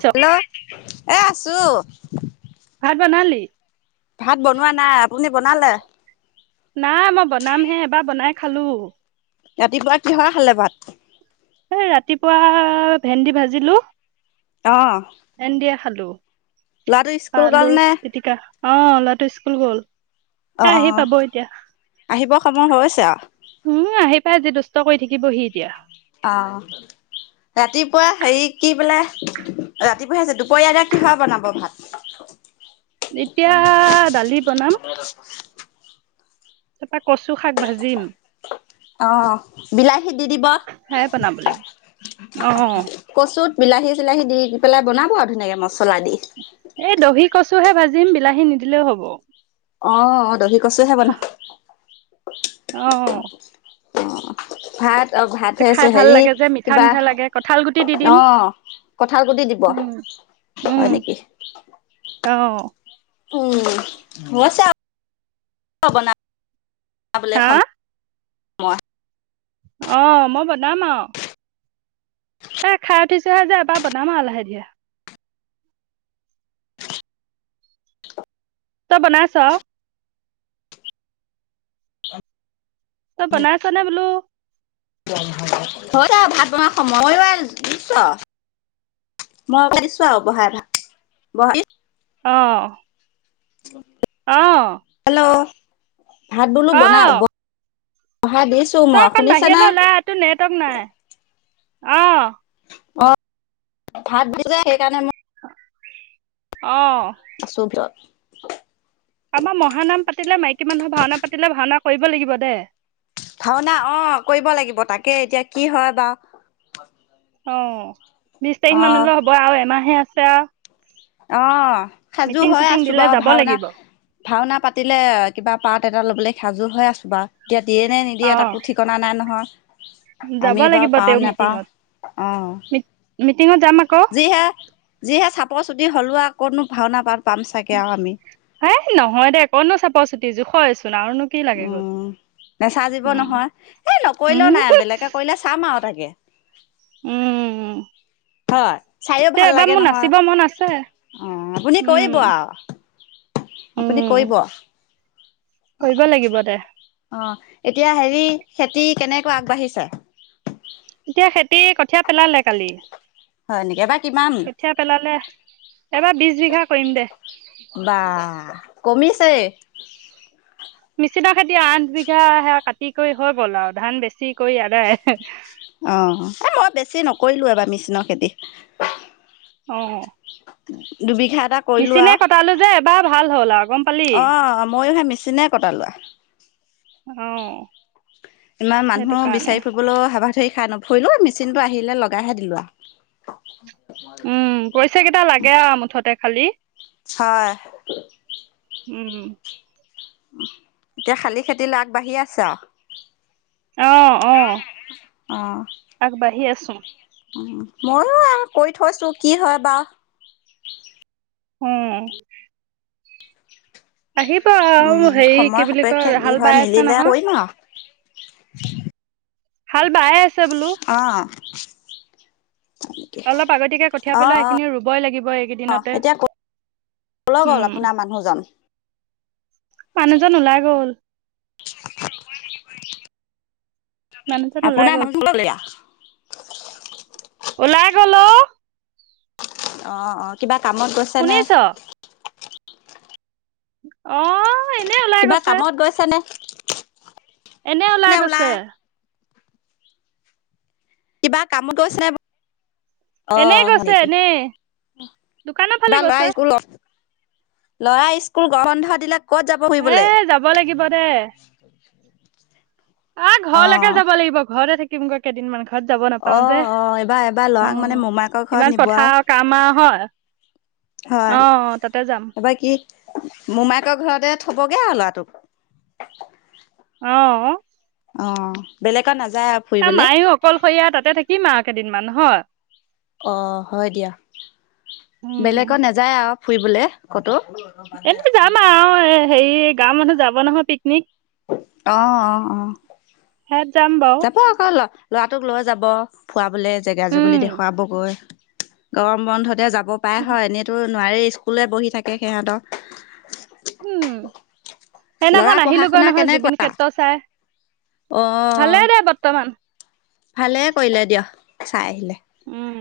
ছ hello এ ছু ভাত বনালি ভাত বনোৱা নাই আপুনি বনালে নাই মই বনামহে এবাৰ বনাই খালো ৰাতিপুৱা কিহৰ খালে ভাট এ ৰাতিপুৱা ভেন্দি ভাজিলো আহ হেল্ল' ল'ৰাটো স্কুল গ'ল নে অ ল'ৰাটো স্কুল গ'ল অ এ আহি পাব এতিয়া আহিব সময় হৈছে তা উম আহি পাই আজি দুষ্ট কৰি থাকিবহি এতিয়া আহ ৰাতিপুৱা হেৰি কি বোলে ৰাতিপুৱাছে দুপৰীয়া এতিয়া কিহৰ বনাব ভাত এতিয়া দালি বনাম তাপা কচু শাক ভাজিম অ', বিলাহী দি দিব সেয়াই বনাব লাগিব অ কচুত বিলাহী চিলাহী দি পেলাই বনাব আৰু ধুনীয়াকৈ মছলা দি। এই দহি কচু হে ভাজি দিম বিলাহী নিদিলেও হ'ব। অ', দহি কচুহে বনাব। অ। অ', ভাত। ত খাই ভাতছে ভাল হেৰি লাগে যে মিঠা কিবা মিঠা লাগে কঁঠাল গুটি দি দিম অ কঁঠাল গুতি দিব উম উম হয় নেকি। অ উম মই চ না বনা বনাবলে হা সময় মই। অ', মই বনাম আৱ। এ খাই উঠিছোহে যে এবাৰ বনাম আৰু লাহে দিহে। ত বনাই ছ। তই বনাই আছ নে বোলো। হয় ভাত বনোৱা খয়ো আৰু দিছো মই দিছো আৰু বহাই ভাত বহাই। অ। অ হেল্ল ভাত বলো অ বনাই। বহাই দিছো তই মই অকণ শুনিছা না বাহিৰলৈ ওলাই অহা নেটৱৰ্ক নাই। অ। অ', ভাত দি যায় সেইকাৰণে মই। অ চব যাত [unintelligible] আমাৰ মহানাম পাতিলে মাইকী মানুহৰ ভাওনা পাতিলে ভাওনা কৰিব লাগিব দে। ভাওনা অ কৰিব লাগিব তাকে এতিয়া কি হয় বাাৰ। অ। বিশ তাৰিখ মানলৈ হ'ব আৰু এমাহে আছে। আছে আৰু অ। সাজু মিটিং হৈ চিটিং আছো দিলে বাৰু যাব ভাওনা লাগিব ভাওনা- পাতিলে কিবা পাত এটা ল'বলে সাজুৰ হৈ আছো বা। এতিয়া দিয়ে নে নিদিয়ে অ তাকো ঠিকনা নাই নহয়। যাব আমি বাৰু লাগিব পাওঁ তেওঁ নেপাওঁ অ মিটিঙত যাম আকৌ যিহে যিহে চাপৰ চুটি। বুঢ়ী হলো। আৰু কতনো ভাওনা পা হে নহয় দে কতনো চাপৰ চুটি জোখৰে চো- উম নেচাজীব উম নহয় এই নকৰিলেও উম নাই বেলেগে কৰিলে চাম আৰু তাইক তাকে উম উম হয় চাইও ভাল লাগে নহয় মন আছে অ আপুনি উম কৰিব আ আপুনি উম কৰিব কৰিব লাগিব এতিয়া হেৰি খেতি কেনেকৈ আগবাঢ়িছে। এতিয়া খেতি খেতি কঠীয়া পেলালে কালি। হয় নেকি এবাৰ কিমান কঠিয়া পেলালে এবাৰ বিছ বিঘা কৰিম দে। কমিছেই মেচিনা খেতি আঠ বিঘা সেয়া কাটি কৰি হৈ গ'ল আ ধান বেছি কৰি আদায় অ এই মই বেছি নকৰিলোঁ এবাৰ মিচনৰ খেতি। অ দুবিঘাত মিচিনে কটালো যে এবাৰ ভাল হল আৰু গম পালি চিনে কটা লোৱা আ অ ইমান সেইটো মানুহো কাৰণে বিচাৰি ফুৰিবলৈও সাৱাথুৰি। খাই নুফুৰিলো মেচিনটো আহিলে লগাইহে দিলো আহ উম পইচা কেইটা লাগে আ মুঠতে খালি হয় উম উম এতিয়া খালী খেতি আগবাঢ়ি আছে আ অ অ আগবাঢ়ি আছো [unintelligible] ময়ো আৰু কৰি থৈছো কি হয় বাৰ্ উম উম আহিব আৰু উম হেৰি সময় কি বুলি সাপেক্ষে কয় কি হাল হয় বাই আছে মিলিলে নহয়। কৰিম আৰু [unintelligible] হাল বায়ে আছে। বোলো অ চ অলপ আগতিকে কঠিয়াই পেলাই সেইখিনি ৰুবই লাগিব অ এইকেইদিনতে এতিয়া কলৈ গ'ল উম আপোনাৰ মানুহজন মানুহজন ওলাই গ'ল মানুহজন ওলাই আপোনাৰ মানুহ গ'ল এতিয়া ওলাই গ'ল অ অ অ কিবা কামত গৈছে নে শুনিছ অ এনে ওলাই কিবা গৈছে কামত গৈছ নে এনে ওলাই গৈছে কিবা কামত গৈছে নে অ এনেই হয় গৈছে নেকি এনেই দোকানৰ কিবা ফালে ল'ৰা গৈছে স্কুল ল'ৰা স্কুল গৰম বন্ধ দিলে ক'ত যাব এ ফুৰিবলে যাব লাগিব দে। আহ অ ঘৰলেকে যাব লাগিব, ঘৰতে থাকিম। থাকিম গৈ কেইদিনমান। ঘৰত যাব অ নাপাওঁ যে। অ এইবাৰ এবাৰ ল'ৰাক মানে উ মোমায়েকৰ ঘৰত ইমান নিব আৰু পথাৰ কাম আও হয়, আহ তাতে যাম। মোমাইকৰ ঘৰতে থবগে আও ল'ৰাটোক। আহ অ। অ বেলেকত নাজাই? ত মায়ো অকলশৰীয়া তাতে থাকিমা আ। দিনমান হয়। অ হয় দিয়া, বেলেগত নাযায় আও। ফুৰিবলে ক'তো? এনেই যাম আও। হেৰি গাৱৰ মানুহ যাব নহয় পিকনিক। অ অ অ সেয়াত যাম বাৰু যাব আক ল ল'ৰাটোক লৈ যাব। ফুৰৱাবলে জেগা জেগুলি উম দেখুৱাবগৈ। গৰম বন্ধতে যাব। ব পাৰে হয় এনেইতো। নোৱাৰি স্কুলে বহি থাকে সিহঁতৰ। উম। ল'ৰা সেইদিনাখন পঢ়া আহিলোগৈ শুনা নহয় জুবিন কেনেকুৱা ক্ষেত্ৰ চাই। অ ভালেই দে বৰ্তমান। ভালে কৰিলে দিয়, চাই আহিলে। উম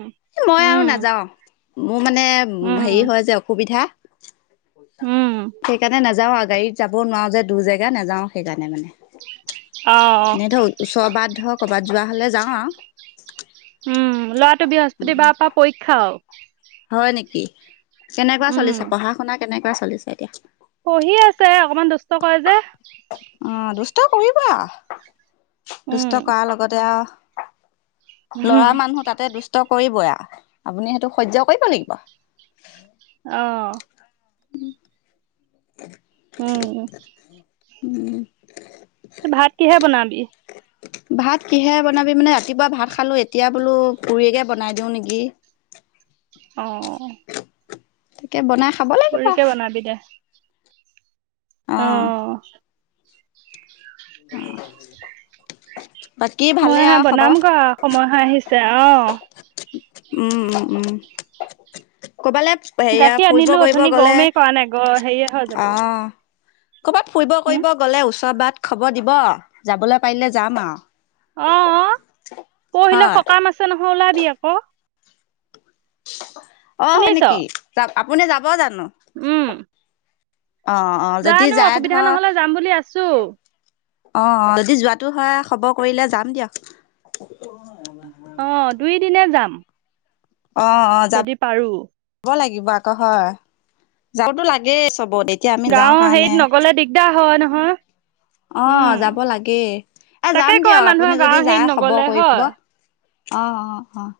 মই আৰু উম নাযাওঁ। মোৰ মানে উম হেৰি হয় যে, অসুবিধা। উম সেইকাৰণে নাযাও আ গাড়ীত যাব নোৱাৰো যে দূৰ জেগা, নাযাওঁ সেইকাৰণে অ অ মানে। এনেই ধৰক ওচৰবাত ধৰক ক'বাত যোৱা হ'লে যাওঁ আও উম ল'ৰাটো ব্যস পতি বাৰৰ পা পৰীক্ষাও। হয় নেকি? কেনেকুৱা চলিছে পঢ়া-শুনা? কেনেকুৱা চলিছে, এতিয়া পহি আছে, অকমান দুষ্ট কৰে যে। ট কৰিব আও। দুষ্ট উম কৰাৰ লগতে আও ল'ৰা উম, মানুহ তাতে দুষ্ট কৰিবয়ে আ আপুনি সেইটো সহ্য কৰিব লাগিব। অহ। [unintelligible] উম। উম ভাত কিহে বনাবি? ভাত কিহেৰে বনাবি মানে, ৰাতিপুৱা ভাত খালোঁ। এতিয়া বোলো পুৰিকে বনাই দিওঁ নেকি। অ'। তাকে বনা। পুৰিকে বনাবি দে'। অ'। অ'। মই হা বনাম গৈ আও সময় হৈ আহিছে। ছে, অ'। উম' উম' উম'। ক'বালে হেৰিয়া গাখীৰ ফুৰিব আনিলো কৰিব অথনি, গ'লে গৰমেই কৰা নাই গ হেৰিয়ে হৈ যাব। অ ক'ৰবাত ফুৰিব হম কৰিব গ'লে ওচৰ বাট খবৰ দিব আও, যাবলৈ পাৰিলে যাম আৰু। অ' অ' পৰহিলে হয় সকাম আছে নহ ওলাবি আক। অ' হয় নেকি? যাম। আপুনি যা যাব জানোঁ? জানোঁ অসুবিধা নহ'লে যাম বুলি আছোঁ। অ' যদি যোৱাটো হয়, খবৰ কৰিলে যাম দিয়ক। অ' দুই দিনে যাম। অ' অ' যাব যদি পাৰো যাব লাগিব। লাগিব আকৌ হয়, যাবটো লাগেই চ'বটে। গাঁও হেৰিত নগলে দিগদাৰ হয় নহয়। উম অ' যাব লাগে, এ তাকে যাম কয় দিয়ক আপুনি মানুহে যদি গাঁৱৰ হেৰিত যায় খবৰ নগলে কৰিব। হয় অহ' অ' অ' অ'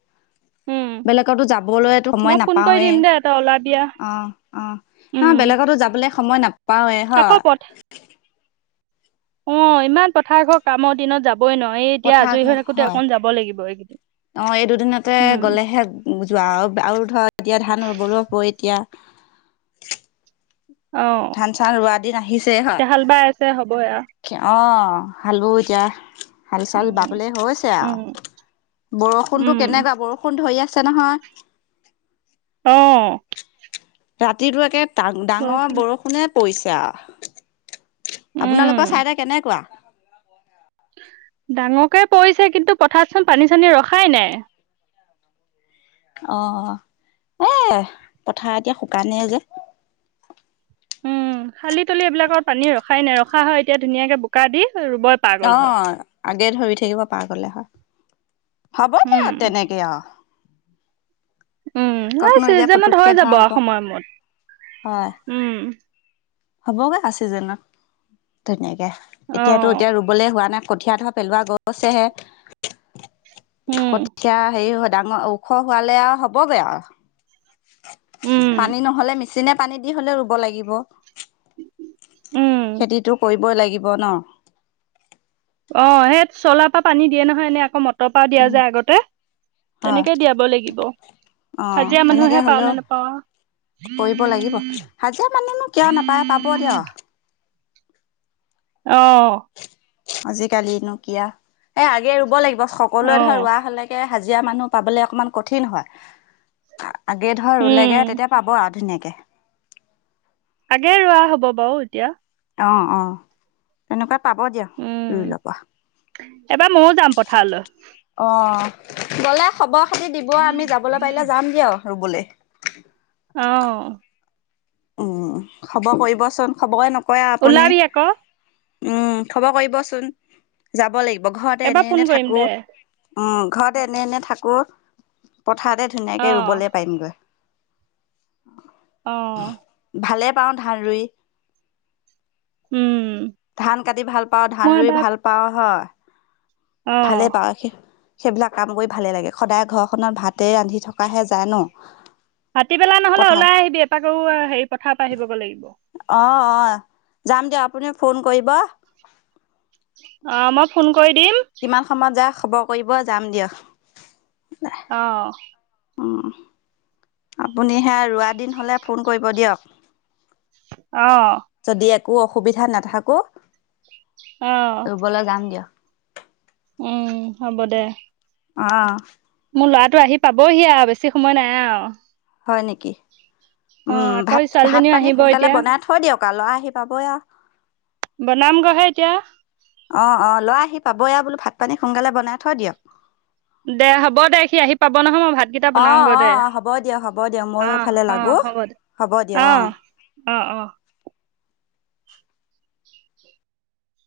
উম বেলেগটো যাবলৈ সময় মই ফোন কৰি নাপাওৱেই দিম দে তই ওলাবি আও অ' অ' তাহ উম বেলেগতো যাবলে সময় নাপা পাওঁৱে আকৌ হয়। পথ অ ইমান পথাৰ ঘৰ কামৰ দিনত যাব, বৈ নোৱায়ি এতিয়া পথাৰ আজৰি হৈ থাকোতে হয় অকণ যাব লাগিব এই অ এই দুদিনতে গলেহে যোৱা আও, আও ধয়া এতিয়া ধান হবলো হ'ব এতিয়া। অ ধান চান ৰোৱা দিন আহিছে এতিয়া হাল বাই আছে হ'বই আৰু হয়? অ অ খালোঁ এতিয়া। হাল চাল উম বাবলে হৈছে আও, উম বৰষুণতটো উম কেনেকুৱা? বৰষুণ ধৰি আছে- আছে নহয়। অঁ ৰাতিটো একে- ডাঙৰ বৰষুণে পৰিছে কা উম আপোনালোকৰ চাইদে কেনেকুৱা? ডাঙৰকে পৰিছে কিন্তু পথাৰতচোন পানী চানী ৰখাই নাই। অ, এ পথাৰ এতিয়া শুকানেই যে। উম খালি তলি এইবিলাকত পানী ৰখাই নাই, ৰখা হয় এতিয়া ধুনীয়াকে বোকা দি। ৰুবই পৰা গ'ল অ হয় আগে ধৰি থাকিব পাৰ গলে হয়, হ'ব উম দিয়া তেনেকে অহ। উম এই এতিয়া চিজনত হৈ পুতুককে ধৰা যাব হ'ব অসময়মত। উম, হ'বগে আছে যেনো ধুনীয়াকে। অ এতিয়াতো এতিয়া ৰুবলে হোৱা নাই। কঠীয়া ধৰ পেলোৱা গৈছেহে। উম কঠীয়া হেৰি হয়, ডাঙৰ ওখ হোৱালে আও হ'বগে আও। উম পানী নহ'লে মি চিনে পানী দি হলেও ৰুব লাগিব। উম খেতিটো কৰি। বই লাগিব ন, অ সেই চলাৰ পৰা পানী দিয়ে নহয় এনে আকৌ ম ৰ পৰা দিয়ে উম যে আগতে, হয় তেনেকেই দিয়াব লাগিব। অ হাজিৰা তেনেকে মানুহে পাও হ'লেও নে নোপাওঁ, কৰিব লাগিব হাজিৰা মানুহনো কিয় নাপায় পাব দিয়ক অহ। আজিকালি নো কি আও। এ আগে ৰুব লাগিব সকলোৱে অ ধৰ ৰোৱা হলেকে, হাজিৰা মানুহ পাবলে অকমান কঠিন হয়। আগে ধৰ উম ৰুলেগে, তেতিয়া পাব আও ধুনীয়াকে। [unintelligible] আগে ৰোৱা হ'ব বাৰু এতিয়া। অ, অ তেনেকুৱা উম, এইবাৰ ময়ো যাম পথাৰলৈ। অ গ'লে হব। খতি দিব আমি যাবলৈ পাৰিলে যাম দিয়ক। ৰুবলে। অ উম খব কৰিবচোন। খবৰে নক কয় আপুনি ওলাবি আকৌ উম, খব কৰিবচোন। যাব লাগিব। ঘৰতে এবাৰ ফোন এনে-এনে কৰিম থাকো, দে উম ঘৰত এনে এনে থাকো। পথাৰতে অ ধুনীয়াকে ৰুবলৈ পাৰিমগৈ। প [unintelligible] অ ভালে পাওঁ ধান ৰুই। উম ধান কাটি ভাল পাও, ধান মই ৰুই এবাৰ ভাল পাও হয়। অ ভালে পাৱক সি। সেইবিলাক কাম কৰি ভালেই লাগে। সদায় ঘৰখনত ভাতেই ৰান্ধি থকাহে যায়, ন? ভাটি বেলা নহ'লে পথাৰত ওলাই আহিবি এপাক ঔ আ হেৰি পথা পা আহিবগৈ লাগিব। অ, অ যাম দিয়ক। আপুনিও ফোন কৰিব। অ, মই ফোন কৰি দিম। কিমান সময়ত যা, খবৰ কৰিব যাম দিয়ক। অ অ আপুনি সে ৰোৱা দিন হলে ফোন কৰিব দিয়ক। অ-অ। যদি একো অসুবিধা নাথাকো। অ ৰুবলৈ যাম দিয়ক। উম হ'ব দে। অ। মোৰ ল'ৰাটো আহি পাবহি আৰু বেছি সময় নাই আৰু। হয় নেকি? অ উম আকৌ ভাত, ভাত ছোৱালীজনীও পানী আহিব সোনকালে এতিয়া বনাই থৈ দিয়ক। ল'ৰা আহি পাব আৰু বনাম গহে এতিয়া অ অ লৈ আহি পাব ই বোলো ভাত পানী সোনকালে বনাই থৈ দিয়ক। দে হ'ব দে সি আহি পাব নহয় মই ভাতকেইটা অ', বনাওগৈ দে অ', হ'ব দিয়ক হ'ব দিয়ক অ ময়ো এইফালে অ লাগো হ'ব দে হ'ব দিয়ক অ অ অ